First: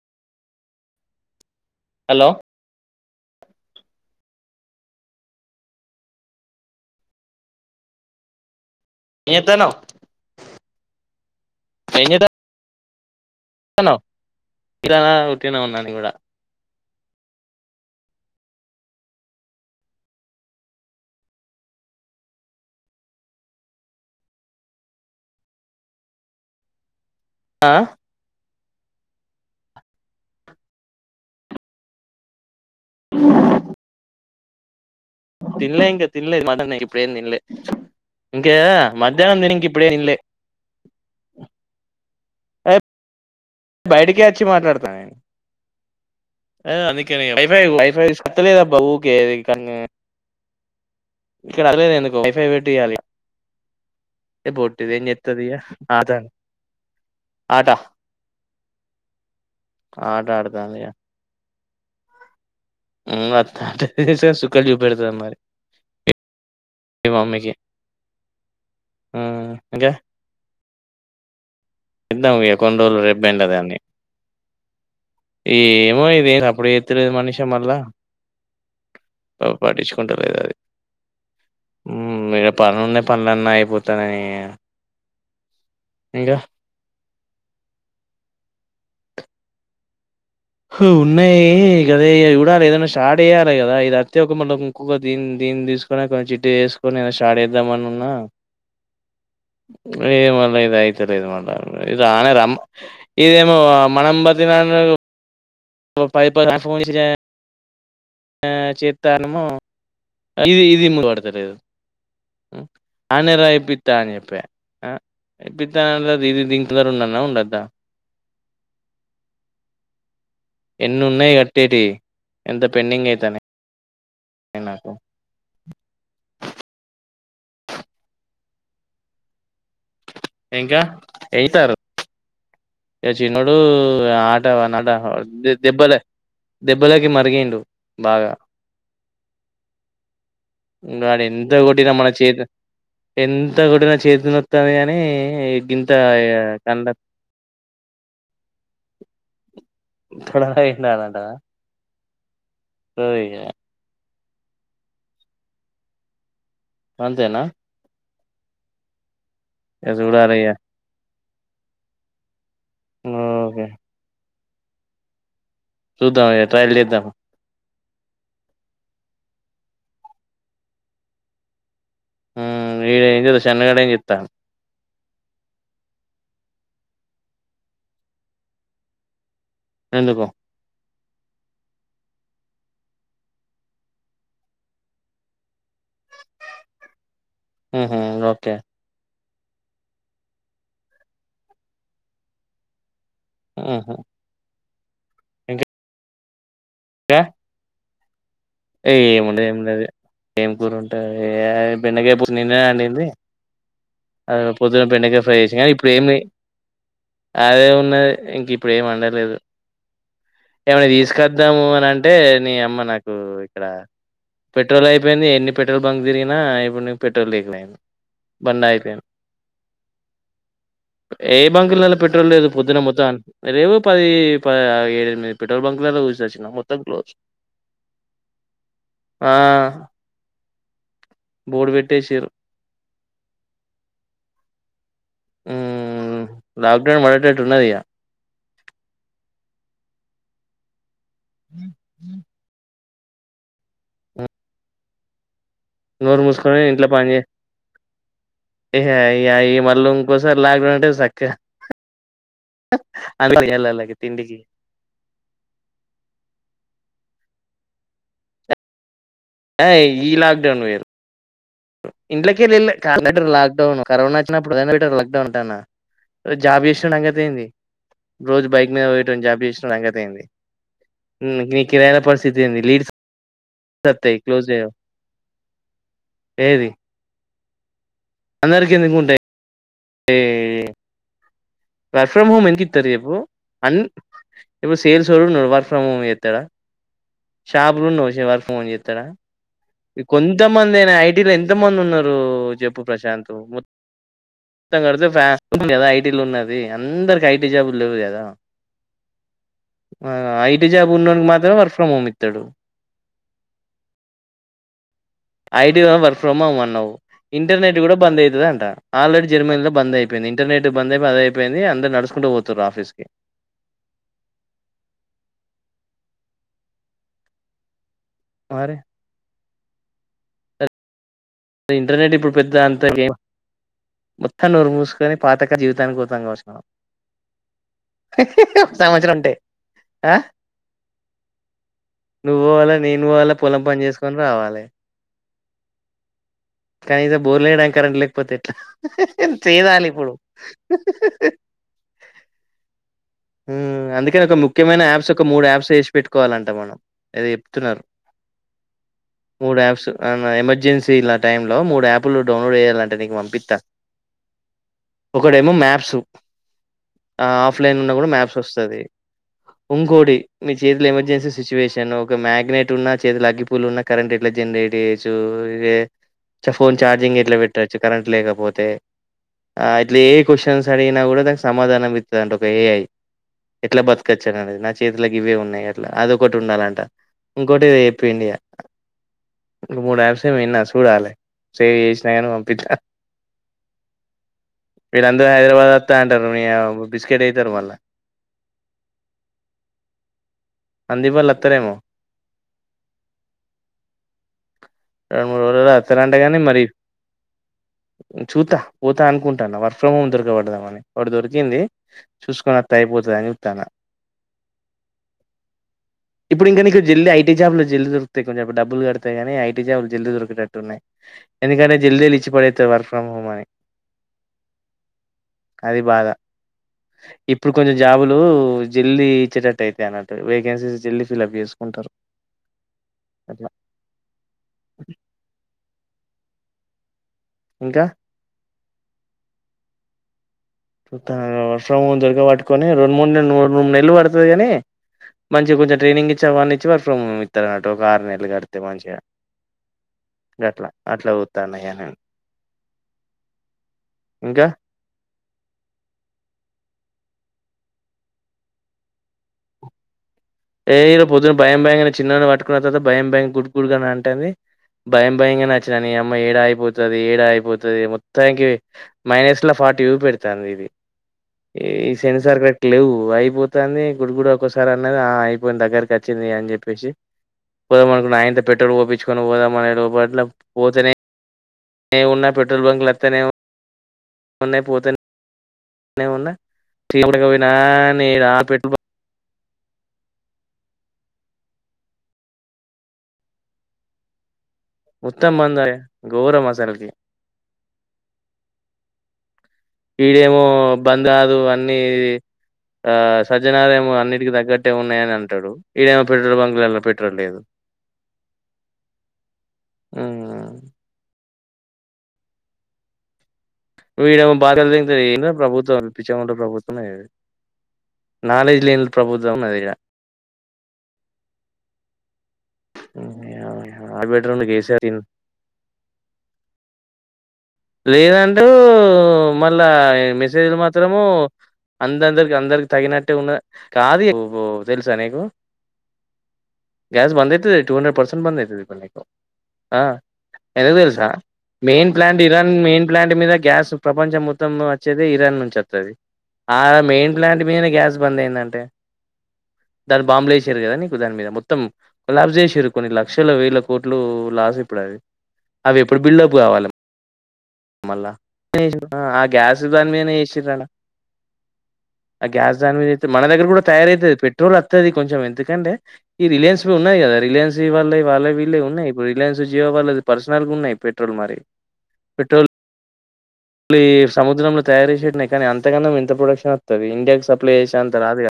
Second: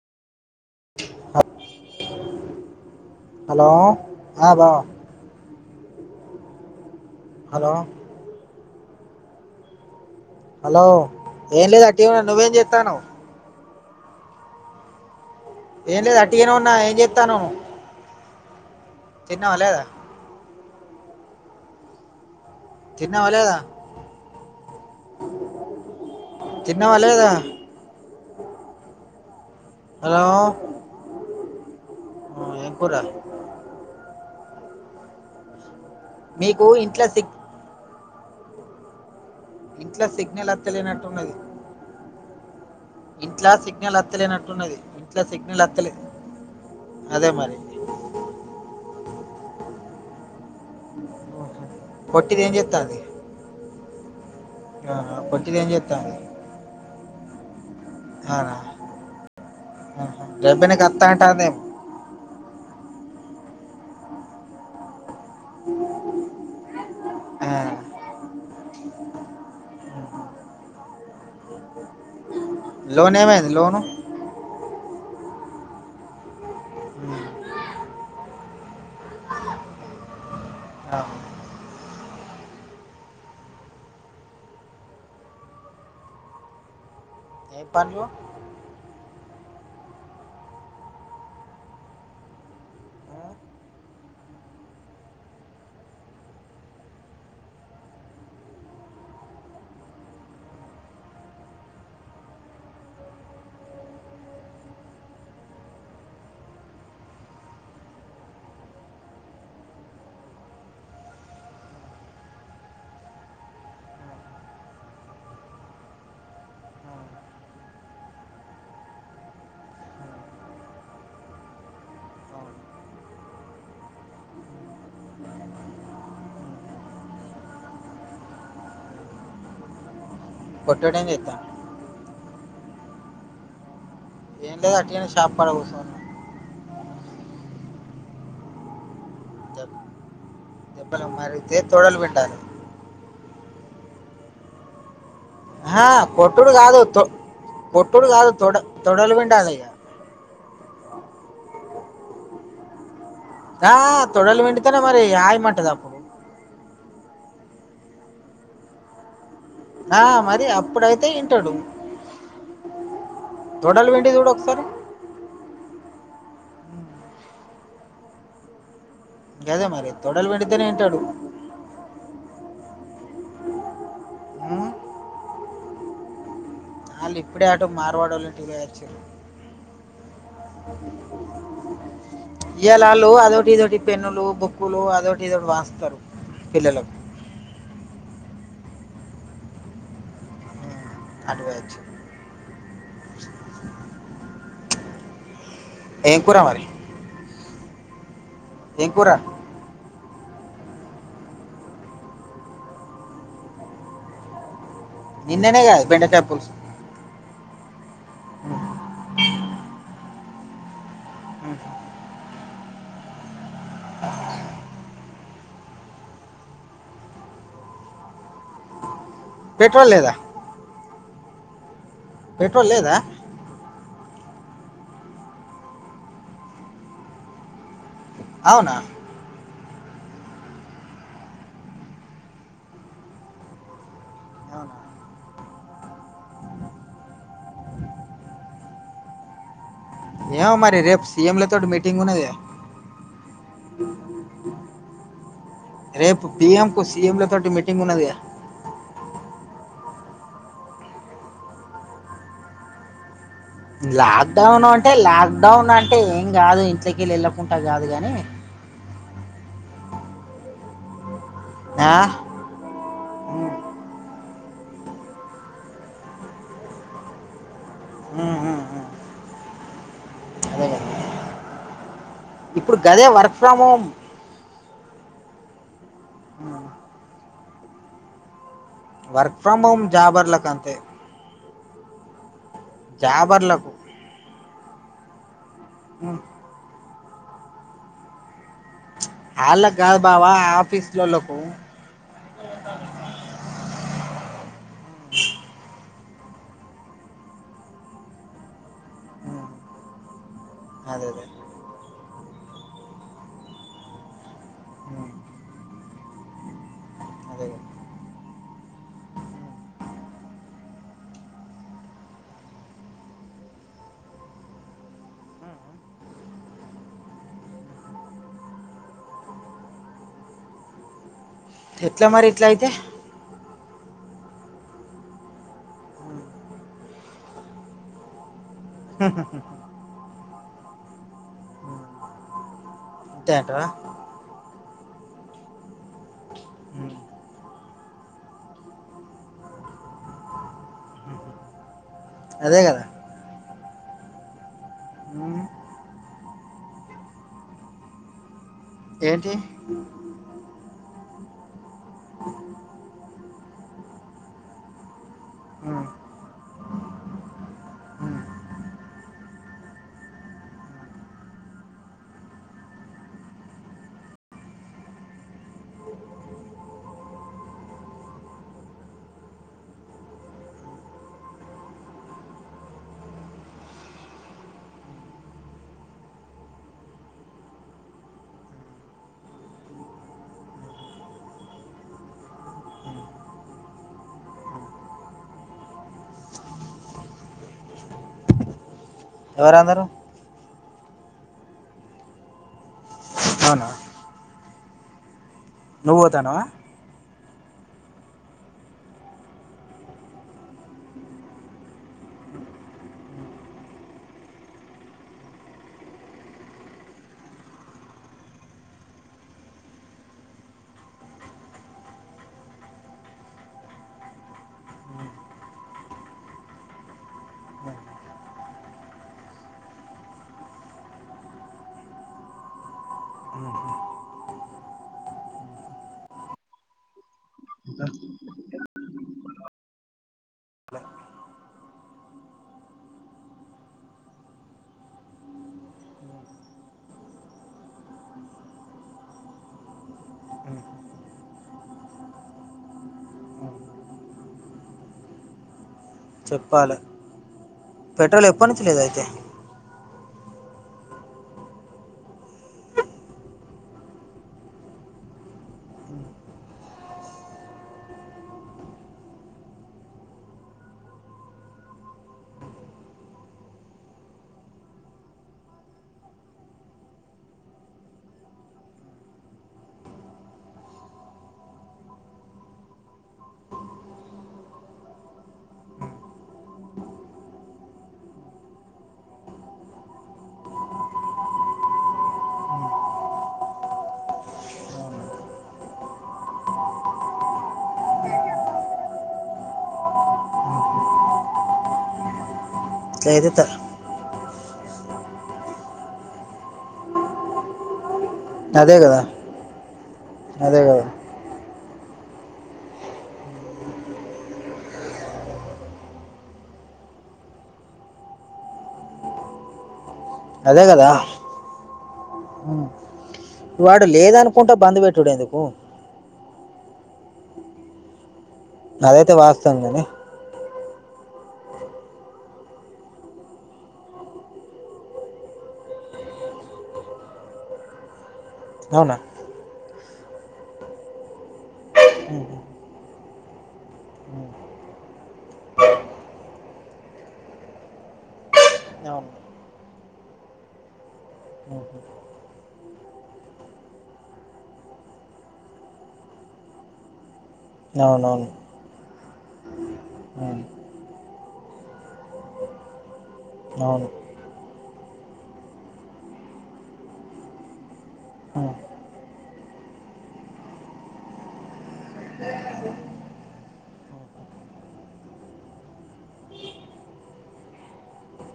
ఆబ్ hello hello ఆ బావ hello ఎం చేతనావ్ హలో ఏం లేదు అటీగానే ఉన్న నువ్వేం చేత్తనవ్ నవ్ ఇరనా ఏం లేదు అట్టిగానే ఉన్నా ఏం చెత్తనవ్ తన్నవా లేదా తన్నవా లేదా తిన్నవా లేదా ఆ హలో కుర్ర తిన్లే ఇంక తిన్లే మీకు ఇంట్లో ఇప్పుడెం తిన్లే ఇంకా మ ఇంట్ల సిగ్నల్ అత్తలేనట్టున్నది ఇంట్లా సిగ్నల్ బయటికే అత్తలేనట్టున్నది ఇంట్ల సిగ్నల్ అత్తలేద్ ఏ అందుకనే ఇగ వైఫై తీస్ అత్తలేదబ్బ ఊకే ఇది కన్ వైఫై పెట్టియ్యాలి ఇగ ఆ పొట్టిది ఏం ఆట చెతాంది ఆట అ ఆట అహ ఆడుతాంది హు వత్త అంటది సుక్కలు సూపెడుతది మరి మీ ఆ. మమ్మీకి ఉహ్ ఇంక కింద పోయ్యకు లోన్ ఏమైంది లోను ఏమో ఇదే ర్ సప్పుడు చెత్తలేదు మనిషా మళ్ల ప పటించుకుంట లేదు అది ఆ హు ఈడ పనులున్నాయి పనులన్ని అగిపోతాన్నాయి ఇంకా ఏం పన్లు హు ఉన్నాయి గదే ఇగ చూడాలె ఏదనా షార్ట్ ఆ, చేయాలి కదా ఇది అత్తే ఒక మళ్ళీ ఇంకొక దీన్ని దీన్ని తీసుకొని చిట్టి వేసుకొని స్టార్ట్ చేద్దామని ఉన్నా ఏ మళ్ల ఇద అయితలేదు మళ్ళ ఇది ఆనే రమ్మ ఇదేమో మనం బతిమిలాడిన ఒ పది పదిహేను రకము వేసిరీ ఆ చేత్తన్నమో అలి ఇది ముందు పడతలేదు ఆన్నే రా ఇప్పిత్త అని చెప్పే ఇప్పిత్త ఇది దీని దర ఆ, ఉండల్నా ఆ. ఉండోద్దా ఎన్ని ఉన్నాయి కట్టేటి ఎంత పెండింగ్ అయితన్నయి ఎన్నాకు ఇంక కొట్టడం చేద్దాం ఎయితారు ఇక చిన్నోడూ ఆట ఏం లేదు అన్నడ అట్లనే షాప్ పడ కూర్చోను దెబ్బలే దెబ్బలకి మరిగిండు బాగ దెబ్- దెబ్బలు దాన్ని ఎంత మరిగితే కొట్టిన తొడలు మన చే పిండాలి ఎంత ఎంత కొట్టిన చేతి నోక్తవె గాని ఏ ఆహా, గింత కొట్టుడు కాదు కండ తొ- కొట్టుడు కాదు తొడ తోడలు పిండాలే ఇగ తొడలే పిండాలంటావ తాబ్ తొడల్ పిండితేనే మరి హాయిమంటాది అప్పుడు అంతేన ఆ చూడాలి మరి ఇగ అప్పుడైతే ఇం ట్టడు ఓకే తొడలు పిండి జూడు ఒక్కసా సరి సూద్దాం ఇగ ట్రయిల్ చేద్దం గదే మరి తొడలు పిండితేనే ఇంటడు ఉహ్ ఏం ఈడు చెన్నగాడు ఏం సె త్తాండు ఉం, ఆళ్ళు ఇప్పుడే అటు మార్వాడోళ్ళంటికి పొయ్యొచ్చిళ్ళు ఎందుకొ ఈయలాళ్ళు అదోటి ఇదోటి పెన్నులు బుక్కులు అదొటి ఇదోటి పాంచుతారు పిల్లలకు ఉహ్ హ్ ఓకె ఉం, అటు పొయ్యొచ్చిళ్ళు ఆహ ఇంక ఏం కూర మరి గ ఏం కూర ఏమ్ ఉండయి ఏం లేదు ఏం కూరంటంది బిన్నగాపో నిన్న వండింది అ పొద్దున బెండకాయ ఫ్రై నిన్ననే చేసాం కదా ఇప్పుడు ఏమి బెండకాయ పులుసు అదే ఉన్నది ఇంక ఇప్పుడు ఏమి వండలేదు ఏమనా తీసుకొద్దాము అని అంటే నీ అమ్మ నాకు ఇక్కడ పెట్రోల్ అయిపోయింది ఎన్ని పెట్రోల్ బంక్ తిరిగినా ఇప్పుడుకు పెట్రోల్ తీకులేయింది బండి ఆగిపోయింది న్ [inaudible] పెట్రోల్ లేదా ఏ బంకులో పెట్ట్ర లేదు పెట్రోల్ పొద్దున లేదా ముొద్దాన్ అదే పది ప ఏడ ఎనిమిది పెట్రోల్ బంక్ ల చూసి వచ్చిన మొత్తం క్ అవునా ఆ బోర్ట్ పెట్టేసారు అవునా క్డౌన్ వటట్న్నద ఎవ మరి రేప్స్ సీఎంల తోటి మీటింగ్ ఉన్నది ఆ రేపు బి య్యం కు ఇంట్లో సీఎం పని ల తోటి మీటింగ్ ఉన్నది యి మళ్ళీ ఇంకోసారి లాక్డౌన్ అంటే సక్క అ వెళ్ళాలకి తిండికి లాక్డౌన్ అంటే లాక్ డౌన్ అంటే ఏం కాదు ఇంట్లకి వెళ్ అకుంటా కాదు కానీ అ ఈ లాక్డౌన్ వరు ఆ? ఇండ్లకే లే ఇ ఉమ్, లాక్డౌన్ కరోనా వచ్చినప్పుడు లాక్డౌన్ ఉంటా జాబ్ చేసినంగంది ఉమ్, రోజు ఉమ్, బైక్ మీద ఉమ్. పోయ జాబ్ చేసిన అంగతి అయింది అదే కదా నీరైన ప స్తింది ఇప్పుడు లీడ్స్ గదే వర్క్ ఫ్రమ్ హోమ్ సత్యి క్లోజ ఏది అందరికి ఎందుకు ఉంటాయి వర్క్ ఫ్రమ్ హోమ్ జాబర్లకంత వర్క్ ఫ్రమ్ హోమ్ ఎం ఎందుకేస్తారు చెప్పు జాబర్లకు అని ఎప్పుడు సేల్ చూడున్నాడు వర్క్ ఫ్రం హోం చేస్తాడా షాపులో ఉండవ్ వర్క్ ఫ్రొం చేస్తే వాళ్ళకి కాదు బావా కొంతమంది అనా ఐటీలో ఆఫీస్లకు ఎంత మంది ఉన్నారు చెప్పు ప్రశాంత్ కడితే ఫ్యాన్ద ఐటీ లో ఉన్నారు అందరికి ఐటీ జాబు లేవు కదా జాబ్ అదే అదే ఉన్ననికి మాత్రం వర్ ఫ్రమ్ హోమ్ ఇది పత్తడు ఉమ్, ఐటీ వర్క్ ఫ్రమ్ అమ్ అన్నావు అదే కదా. ఇంటర్నెట్ కూడా బంద్ అవుతుంద అంట ఆల్రెడీ ఉమ్. జర్మనీలో బంద్ అయిపోయింది ఇంటర్నెట్ బంద్ అయి అద అయిపోయింది అందరు నడుచకుంటూ పోతారు ఆఫీస్కి వరి ఎట్లా ఇంటర్నెట్ మరి ఇప్పుడు ఇట్లా పెద్ద అయితే అంత గేమ్ మొత్తం నోరు మూసుకొని, పాతక జీవితానికి ఉమ్, పోతం కావచ్చు మనం. సంవత్సరం ఉంటే. ఆ, ఉమ్, నువు పోవాలె నేను అంతే పోవాలె, పొలం అంటావా పని చేసుకొని రావాలె. ఉమ్, కనీసం బోర్లేయడానికి కరెంటు లేకపోతే ఎట్లా? చేదాలి ఇప్పుడు. అదే కదా. ఉమ్, అందుకని ఒక ముఖ్యమైన యాప్స్ ఒక ఉమ్, మూడు యాప్స్ ఏసి పెట్టుకోవాలంట మనం. ఏదో చెప్తున్నరు. ఏంటియయి? అవునా, ఎమర్జెన్సీల టైంలో మూడు యాప్లు డౌన్లోడ్ చేయాలంట నీకు పంపిత్తా. ఒకటెమో ఉమ్, మ్యాప్స్, ఆ ఆఫ్లైన్ డ్లగూడ ఉమ్, మాప్స్ వస్తది. ఇంకోటి మీ చేతుల ఎమర్జెన్సీ సిచ్యువేషన్ ఒక మ్యాగ్నెట్ ఉన్నా, చేతుల అగ్గి పుల్లున్నా, కరెంట్ ఎట్ల జనరేట్ చేయొచ్చు? చ ఫోన్ చార్జింగ్ ఎట్ల పెట్టచ్చు కరెంట్ లేకపోతే? ఆ ఇట్ల ఏ క్వశ్చన్స్ అడిగిన కూడా దానికి సమాధానం ఇత్తదంట ఒక ఏఐ. ఎట్ల బతకొచ్చననేది నా చేతిల గివ్వే ఉన్నయి అట్లా అదొకటి ఉండాలంట. ఇంకోటి ఏదో చెప్పిండిగా మూడు యాప్స్ ఏమో విన్నా చూడాలి. సేవ్ చేసినా కాని పంపిత్త. మీరందరు హైదరాబాద్ వస్తా అంటరు, మీ యా బిస్కెట్ అయితరు మళ్ళ. ఎవరందరు? సందీప్ వాళ్ళు అత్రరేమో? అవునా? రవ్ మూడు రోజులు నువ్వు అత్తరంటగని పోతానవా మరీ? చూత్త, పోత అనుకుంటాన వర్క్ ఫ్రమ్ హోమ్ దొరకబడదామని. ఒకటి దొరికింది చూసుకొని అత్ త్త అయిపోతదని చూత్తాన. ఇప్పుడు ఇంకెందుక్ర జల్ది ఐటీ జాబ్లు జల్ది దొరుకుతయి కొంచమ్ డబ్బులు కడతెకానీ, ఐటీ జాబ్ లు జల్లీ దొరికేటట్టు ఉన్నయి. ఎందుకంటే జల్దీ ఇచ్చి పడేత్తరు వర్క్ ఫ్రమ్ హోమ్ అని. అది బాధ. ఇప్పుడు కొంచెం జాబులు జల్దీ ఇచ్చేటట్టు అయితయి అన్నట్టు. వేకెన్సీస్ జల్దీ ఫిల్అప్ చేసుకుంటరు అట్లా. ఇంకా? చుత్తాన, వర్క్ ఫ్రమ్ హోమ్ దొరక పట్టుకొని రెండు, మూడు నె రెండు, మూడు నెలలు పడుతది కానీ, మంచిగా కొంచెం ట్రైనింగ్ ఇచ్చి అవన్ని ఇచ్చి వర్క్ ఫ్రమ్ హోమ్ ఇత్తడు అన్నట్టు ఒక ఆరు నెలలు కడితే మంచిగా గట్ల. అట్ల చుత్తానిగ నేను. ఇంకా? చెప్పాలె, పెట్రోల్ ఎప్పనుంచి లేదు అయితే? ఏ ఇగ పొద్దున భయం భయంగనే చిన్నగనే పట్టుకున్న తర్వాత భయం భయం గుడుగుడుగని అంటాంది. భయం భయంగనే అచ్చినా నీ అమ్మా ఏడ ఆగిపోతది, ఏడ ఆగిపోతది మొత్తానికి మైనస్ ల ఫార్టీ చూ పెడతాంది ఇది. ఈ సెన్సార్ కరెక్ట్ లేవు, అయిపోతాంది గుడ్ గుడ్ ఒకోసారి అన్నది ఆగ్ పోని దగ్గరకు అచ్చింది అని చెప్పేసి, పోదామ అనుకున్న, ఆయింత పెట్రోల్ పోపిచ్చుకొని పోదామనే లోపట్ల పోతేనే నే ఉన్న పెట్రోల్ బంకులత్తనే న్నయి పోతనే ఉన్న, చిన్నగ ఊర్లక్ పోయినా నేన పెట్ మొత్తం బంధే, ఘోరమసల్కి. ఈడేమో బంద్ కాదు అన్నీ ఆ ఇట్లా అయితే త- సజ్జనారెమో అన్నిటికి దగ్ గట్టేమో ఉన్నాయని అంటాడు, ఈడేమో పెట్రోల్ బంకులల్లా పెట్రోల్లేదు. అదే కదా, అదే కదా వీడేమో బాధలు! ! ! ! ! ! ! ! ! ! ఏంద్ర ప్రభుత్వం! ! ! ! ! ! ! ! ! ! ప్రభుత్వం. నాలెడ్జ్ లేని ప్రభుత్వం ఉన్నది ఇడ. అదే కదా. ఉమ్. వాడు అది బెటర్ ఉండు లేదనుకుంటే, బంద్ కేసీఆర్ పెట్టుడు ఎందుకు? లేదన్ ను అదైతే వాస్తవం మళ్ళా కానీ ఇ మెసేజ్లు మాత్ త్రము అన్ అందరికి అందరికీ తగ్గినట్టే ఉన్నద్ కాదు బందైతది ఇపుడు అవునా నీకు, ఆ ఎందుకు తెలుసా? మెయిన్ ప్లాన్ ఉమ్, ఇరాన్ మెయిన్ ప్లాంట్ మీద గ్యాస్ ప్రపంచం ఉమ్, ఉమ్. మొత్తం వచ్చేదే ఇరాన్ నుంచి అత్తది. ఆ మెయిన్ ప్లాంట్ మీదనే గ్యాస్ బంద్ అయిందంటే, అవును ఉమ్, దాంట్ల బాంబులు ఎస్సిర్రు కదా నీకు దాని మీద మొత్తం ఉమ్. కొల్లాప్స్ చేసిర్రు కొన్ని లక్షల, వేల కోట్లు లాస్ ఇప్పుడవి. అవి ఎప్పుడు బిల్డప్ కావాలె? మళ్ళ అవునవును [unintelligible] ఆ గ్యాస్ దాని మీద చేసి ఉమ్, ఆడ, గ్యాస్ దానిద మన దగ్గర కూడా అవును తయారైతది, పెట్రోల్ అత్తది కొంచెం ఎందుకంటే, రిలయన్స్ ఉన్నాయి కదా, రిలయన్స్ వి వాళ్ళై ఉమ్. వీలై ఉన్నాయ్, ఇప్పుడు రిలయన్స్ జియో వాళ్ళై పర్సనల్ ఉన్నాయ్, పెట్రోల్ మరి. ఇప్పు ఈ సముద్రంలో తయారు చేసేయి కానీ అంతగనం ఇంత ప్రొడక్షన్ అత్తది, ఇండియాకి సప్లై చేసే అంత రాదు గా.